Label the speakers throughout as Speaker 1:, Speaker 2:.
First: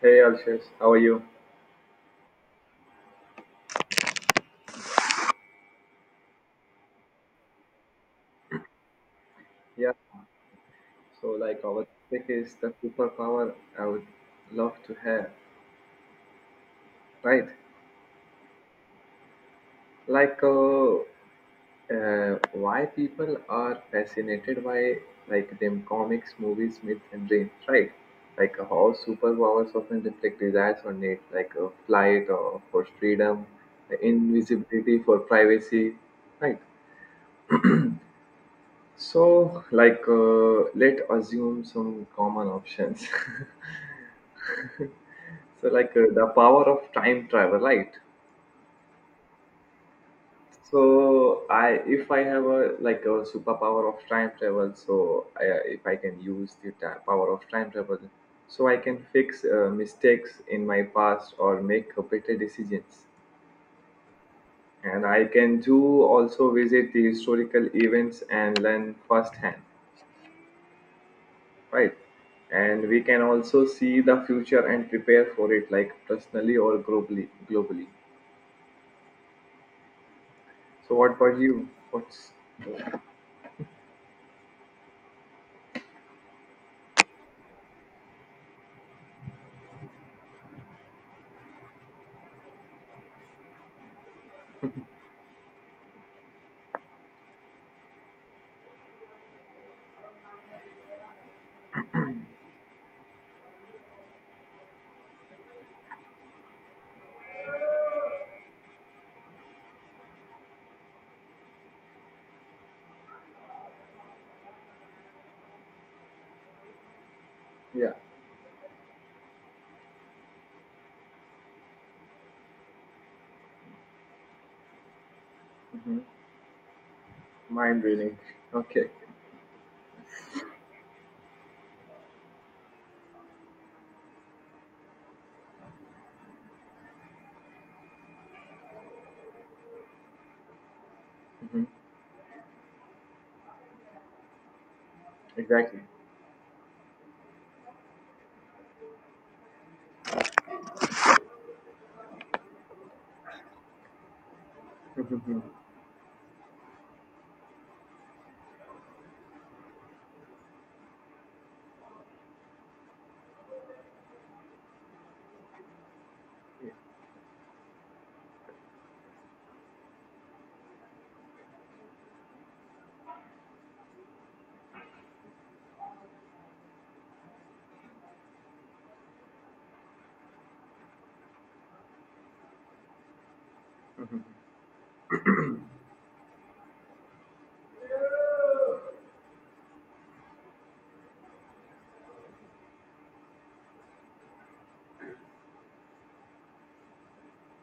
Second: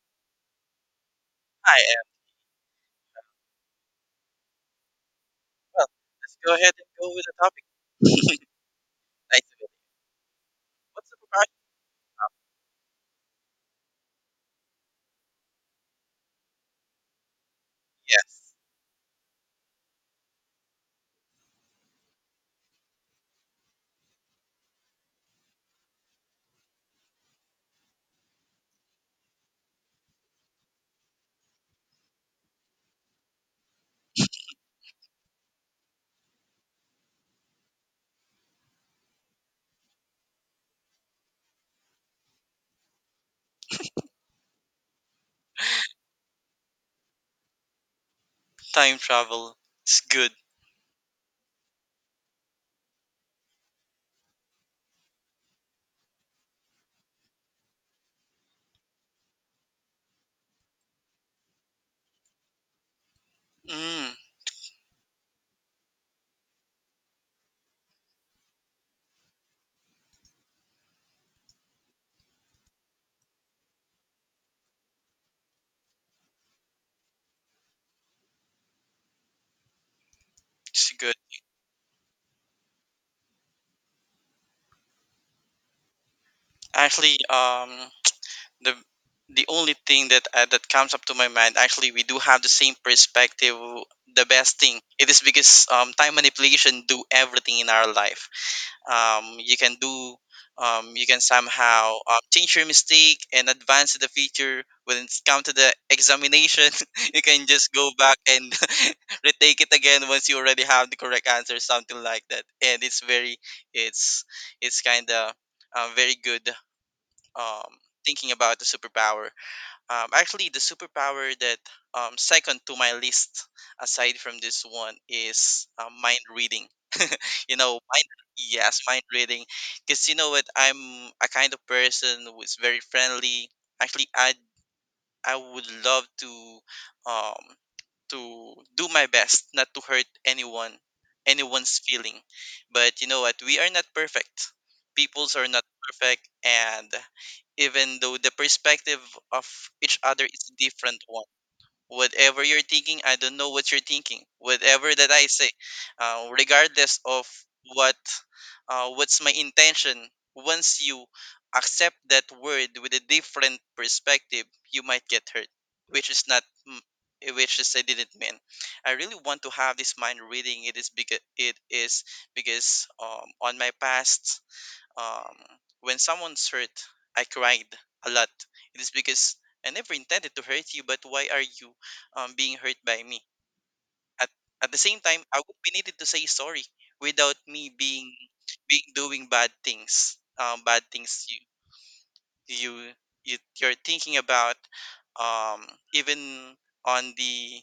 Speaker 1: Hey Alshish, how are you?
Speaker 2: I am. Well, let's go ahead and go with the topic. Nice to you.
Speaker 1: Yeah,
Speaker 2: What's the
Speaker 1: so
Speaker 2: priority?
Speaker 1: like our topic is the superpower I would love to have, right?
Speaker 2: Yes.
Speaker 1: Like uh, why people are fascinated by like them comics, movies, myths and dreams, right? How superpowers often reflect desires or needs, flight or for freedom, invisibility for privacy, right? Let assume some common options. So the power of time travel, right?
Speaker 2: Time travel. It's good.
Speaker 1: So, I if I have a like a superpower of time travel, if I can use the power of time travel, so I can fix mistakes in my past or make better decisions,
Speaker 2: Mm,
Speaker 1: and I can do also visit the historical events and learn firsthand. Right, and we can also see the future and prepare for it like personally or globally.
Speaker 2: it's
Speaker 1: So what
Speaker 2: good.
Speaker 1: about you, what's.
Speaker 2: Actually, um, the the only thing that comes up to my mind, actually, we do have the same perspective. The best thing it is because time manipulation do everything in our life. Um, you can do you can somehow change your mistake and advance to the future when it's come to the examination. You can just go back and retake it again once you already have the correct answer, something like that, and it's it's kind of very good. Um,
Speaker 1: Yeah.
Speaker 2: thinking about the superpower, actually the superpower that second to my list aside from this one is
Speaker 1: Hmm.
Speaker 2: mind reading. You know,
Speaker 1: Mind
Speaker 2: mind.
Speaker 1: reading.
Speaker 2: Yes,
Speaker 1: Okay.
Speaker 2: mind reading. Because you know what, I'm a kind of person who is very friendly. Actually, I would love um to do my best not to hurt anyone,
Speaker 1: Hmm.
Speaker 2: anyone's feeling. But you know what, we are not perfect. Peoples are not
Speaker 1: Exactly.
Speaker 2: perfect, and even though the perspective of each other is a different one. Whatever you're thinking, I don't know what you're thinking. Whatever that I say, regardless of what, what's my intention, once you accept that word with a different perspective, you might get hurt, which is not, mm, which is I didn't mean. I really want to have this mind reading. It is because on my past, um, when someone's hurt, I cried a lot. It is because I never intended to hurt you, but why are you being hurt by me? At, at the same time, I would be needed to say sorry without me being, doing bad things. Bad things you, you're thinking about. Um, Even on the,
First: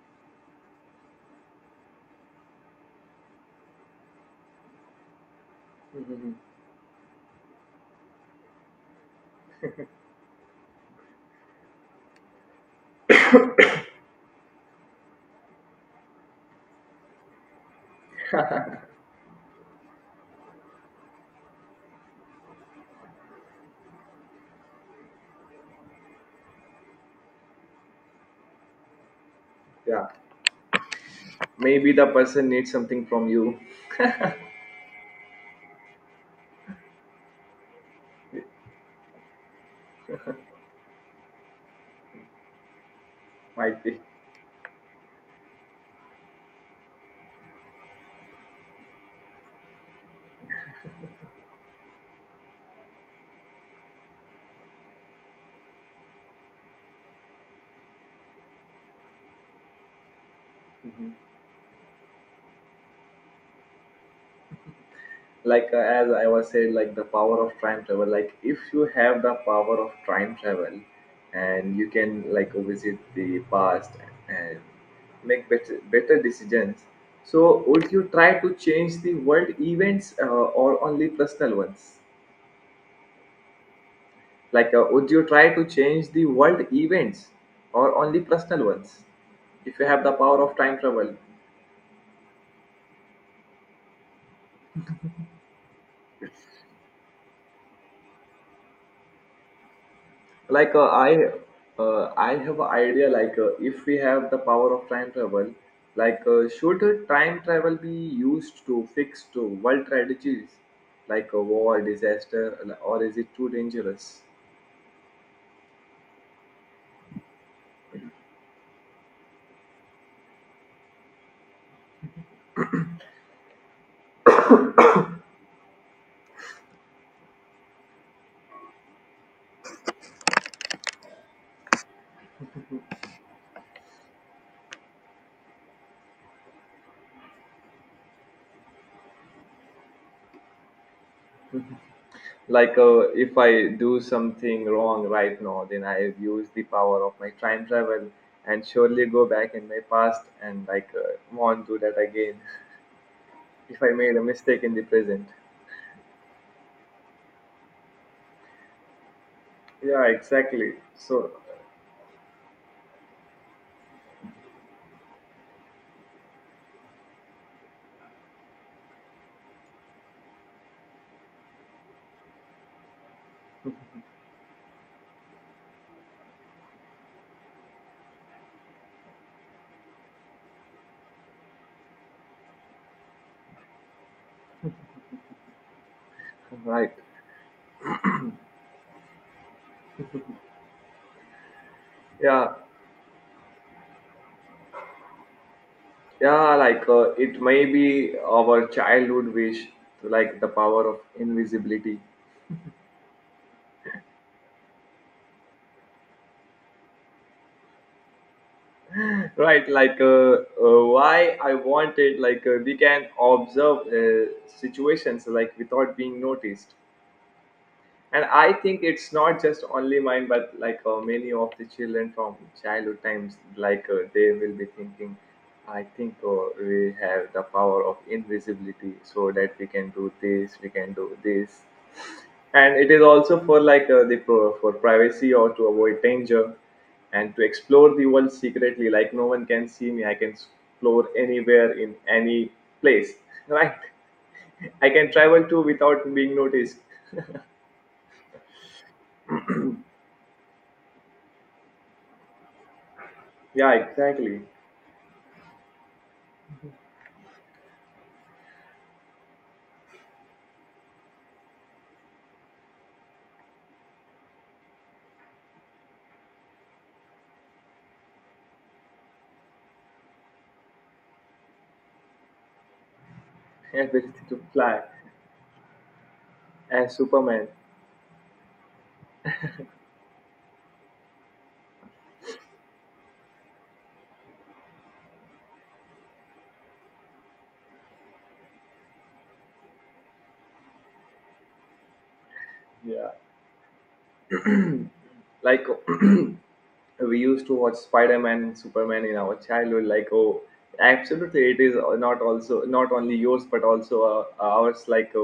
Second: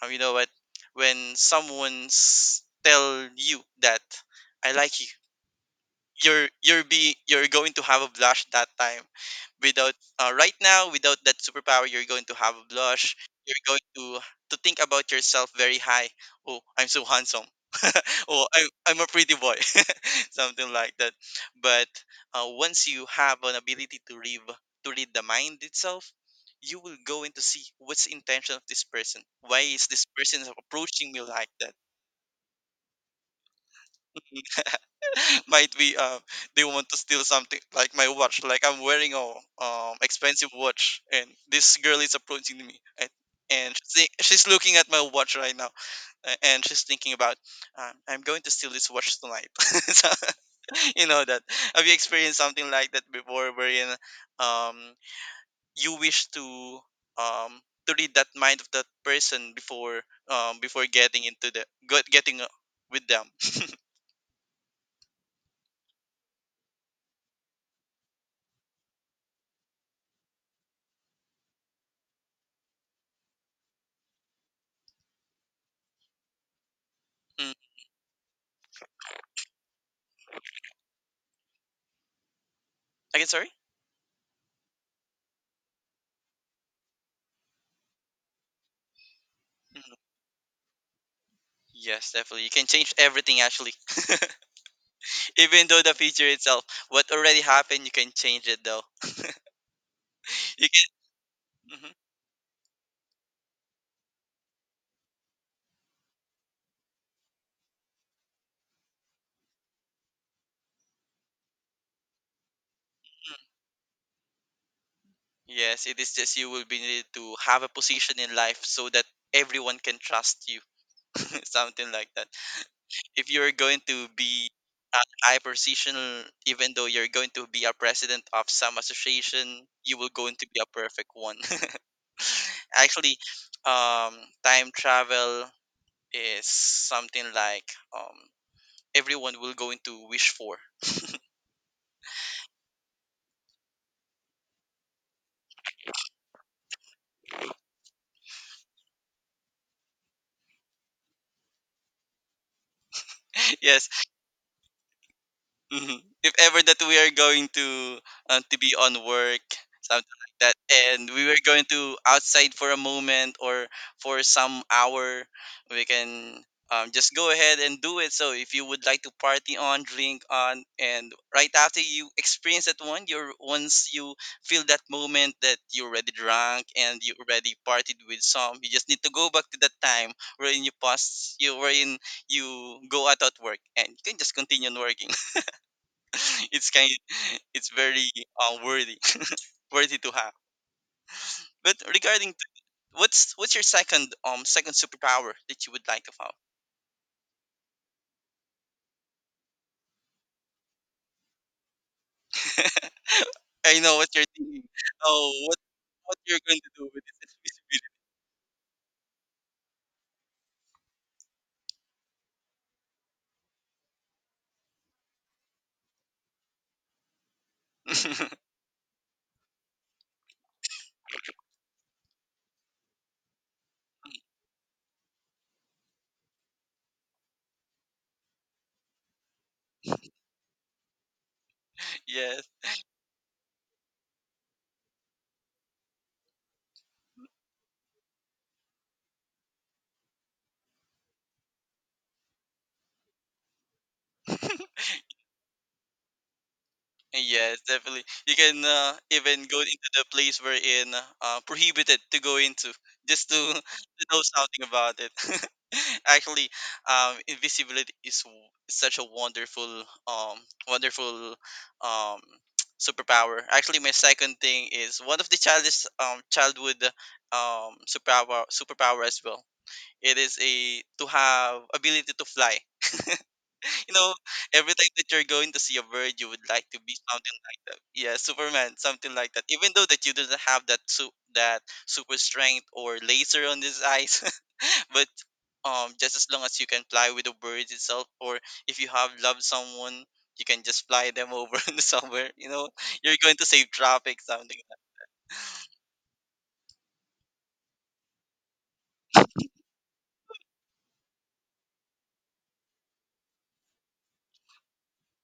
Speaker 2: you know what, when someone's tell you that I like you,
Speaker 1: Hmm.
Speaker 2: you're going to have a blush that time without right now without that superpower you're going to have a blush, you're going to think about yourself very high. Oh, I'm so handsome. Oh, I'm a pretty boy. Something like that. But once you have an ability to read the mind itself, you will go in to see what's the intention of this person, why is this
Speaker 1: Yeah.
Speaker 2: person approaching me like that.
Speaker 1: Maybe the person needs something from you.
Speaker 2: Might be they want to steal something like my watch. Like I'm wearing a, expensive watch, and this girl is approaching me, and,
Speaker 1: Might
Speaker 2: she's,
Speaker 1: be.
Speaker 2: she's looking at my watch right now, and she's thinking about, I'm going to steal this watch tonight. So, you know that, have you experienced something like that before, wherein, um, you wish to, um, to read that mind of that person before, before
Speaker 1: Mhm.
Speaker 2: getting into getting with them.
Speaker 1: As I was saying, like the power of time travel, like if you have the power of time travel and you can like visit the past and make better decisions,
Speaker 2: Mm.
Speaker 1: so would you try to change the world events or only personal ones?
Speaker 2: Again, sorry.
Speaker 1: Would you try to change the world events or only personal ones if you
Speaker 2: Mm.
Speaker 1: have the power of time travel?
Speaker 2: Yes, definitely. You can change everything, actually. Even though the future itself, what already happened, you can change it though. You
Speaker 1: like uh, i
Speaker 2: can. Mhm.
Speaker 1: uh, i have an idea, if we have the power of time travel, should time travel be used to fix to world tragedies, like a war disaster, or is it too dangerous?
Speaker 2: Yes, it is just you will be needed to have a position in life so that everyone can trust you. Something like that. If you're going to be a high position, even though you're going to be a president of some association, you will going to be a perfect one. Actually, time travel is something like, um everyone will going to wish for.
Speaker 1: like uh, if I do something wrong right now, then I have used the power of my time travel and surely go back in my past and want to do that again. If
Speaker 2: Yes.
Speaker 1: I made a mistake in the present.
Speaker 2: Mhm. If ever that we are going to be on work,
Speaker 1: Yeah,
Speaker 2: something like that,
Speaker 1: exactly,
Speaker 2: and we
Speaker 1: so.
Speaker 2: were going to outside for a moment or for some hour, we can just go ahead and do it. So if you would like to party on, drink on, and right after you experience that one, you're, once you feel that moment that you already drunk and you already partied with some, you just need to go back to that time wherein you pass, you wherein you go out at work, and you can just continue on working. It's kind,
Speaker 1: Right.
Speaker 2: it's very worthy, worthy to have. But regarding to,
Speaker 1: Yeah.
Speaker 2: what's your second, second superpower that you would like to have?
Speaker 1: Yeah, it may be our childhood wish, like the power of invisibility.
Speaker 2: I know what you're thinking. Oh, what you're going to do with this
Speaker 1: Right? Why I wanted, we can observe situations like without being noticed. And
Speaker 2: invisibility?
Speaker 1: I think it's not just only mine but many of the children from childhood times they will be thinking, I think we have the power of invisibility so that we can do this, we can do this.
Speaker 2: Yes.
Speaker 1: And it is also for the for privacy or to avoid danger, and to explore the world secretly, like no one can see me, I can explore anywhere in any place. Right, I can travel too without being noticed.
Speaker 2: Yes, definitely. You can even go into the place we're in, prohibited to go into, just to,
Speaker 1: Yeah,
Speaker 2: to know
Speaker 1: exactly.
Speaker 2: something about it. Actually, invisibility is, such a wonderful, wonderful, um, superpower. Actually, my second thing is one of the childish, childhood, superpower as well. It is a to have ability to fly. You
Speaker 1: Ability
Speaker 2: know,
Speaker 1: to
Speaker 2: every
Speaker 1: fly
Speaker 2: time that you're going to see a bird, you would like to
Speaker 1: and
Speaker 2: be something
Speaker 1: Superman.
Speaker 2: like that. Yeah, Superman, something like that. Even though that you didn't have that super strength or laser on his eyes, but just as long as you can fly with the bird itself, or if you have loved someone, you can just fly them over somewhere. You know,
Speaker 1: Yeah,
Speaker 2: you're going to save traffic, something.
Speaker 1: like we used to watch Spider-Man and Superman in our childhood. Like, oh, absolutely, it is not also not only yours but also ours. Like a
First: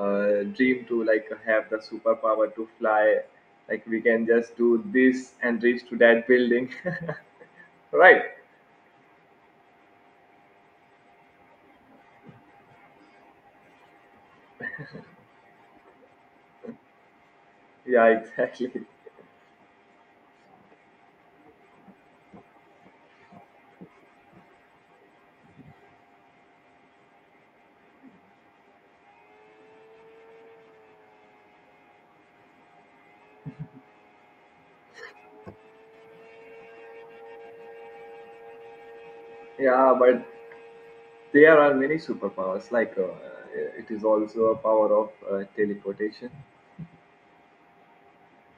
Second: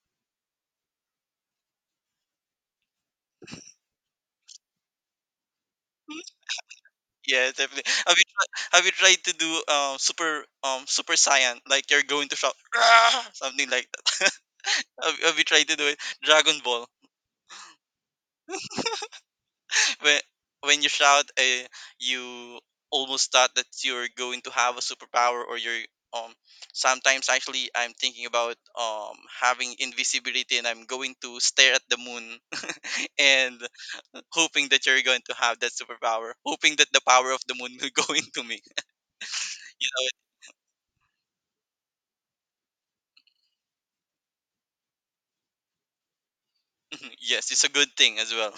Speaker 1: dream to like have the superpower to fly. Like we can just do this and reach to that
Speaker 2: Mhm.
Speaker 1: building.
Speaker 2: Yeah, definitely. Have
Speaker 1: Right?
Speaker 2: you tried, have you tried to do super, super saiyan, like you're going to shout "Rah!", something like that? Have you tried to do it? Dragon Ball.
Speaker 1: Yeah, exactly.
Speaker 2: When when you shout, you almost thought that you're going to have a superpower, or you're, um. Sometimes actually, I'm thinking about having invisibility and I'm going to stare at the moon and hoping that you're going to have that superpower, hoping that the power of the moon will go into me. You
Speaker 1: Yeah,
Speaker 2: know,
Speaker 1: but there are many superpowers. It is also a power of teleportation.
Speaker 2: it, yes, it's a good thing as well.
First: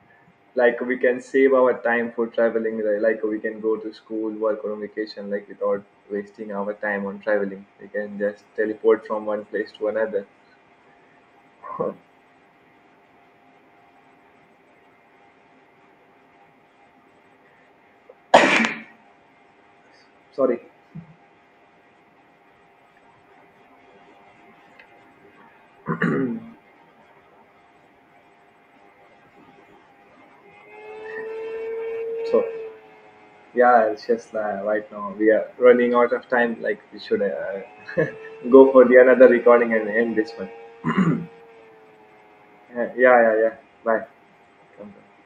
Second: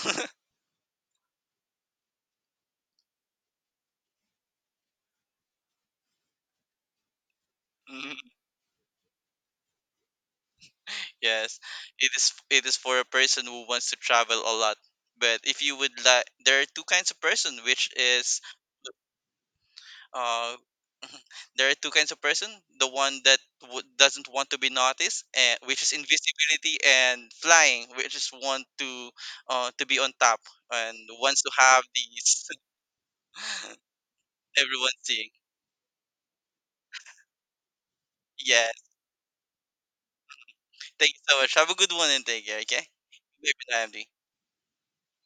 Speaker 1: Like we can save our time for traveling. Like we can go to school, work, or on vacation. Like without wasting our time on traveling, we can just teleport from one place to another.
Speaker 2: Yes,
Speaker 1: Oh,
Speaker 2: it is. It is for a person who wants to travel a lot. But if you would like, there are two kinds of person, which is, uh,
Speaker 1: sorry.
Speaker 2: there are two kinds of person. The one that doesn't want to be noticed, and which is invisibility, and flying, which is want to be on top and wants to have
Speaker 1: So
Speaker 2: these,
Speaker 1: yeah, it's just right
Speaker 2: everyone
Speaker 1: now
Speaker 2: seeing.
Speaker 1: we are running out of time. Like we should
Speaker 2: Yeah.
Speaker 1: go for the another recording and end this one.
Speaker 2: Thank you so much. Have a good one and take care. Okay.
Speaker 1: Yeah, yeah, yeah, yeah.
Speaker 2: Bye,
Speaker 1: Bye.
Speaker 2: Andy.
Speaker 1: Come back.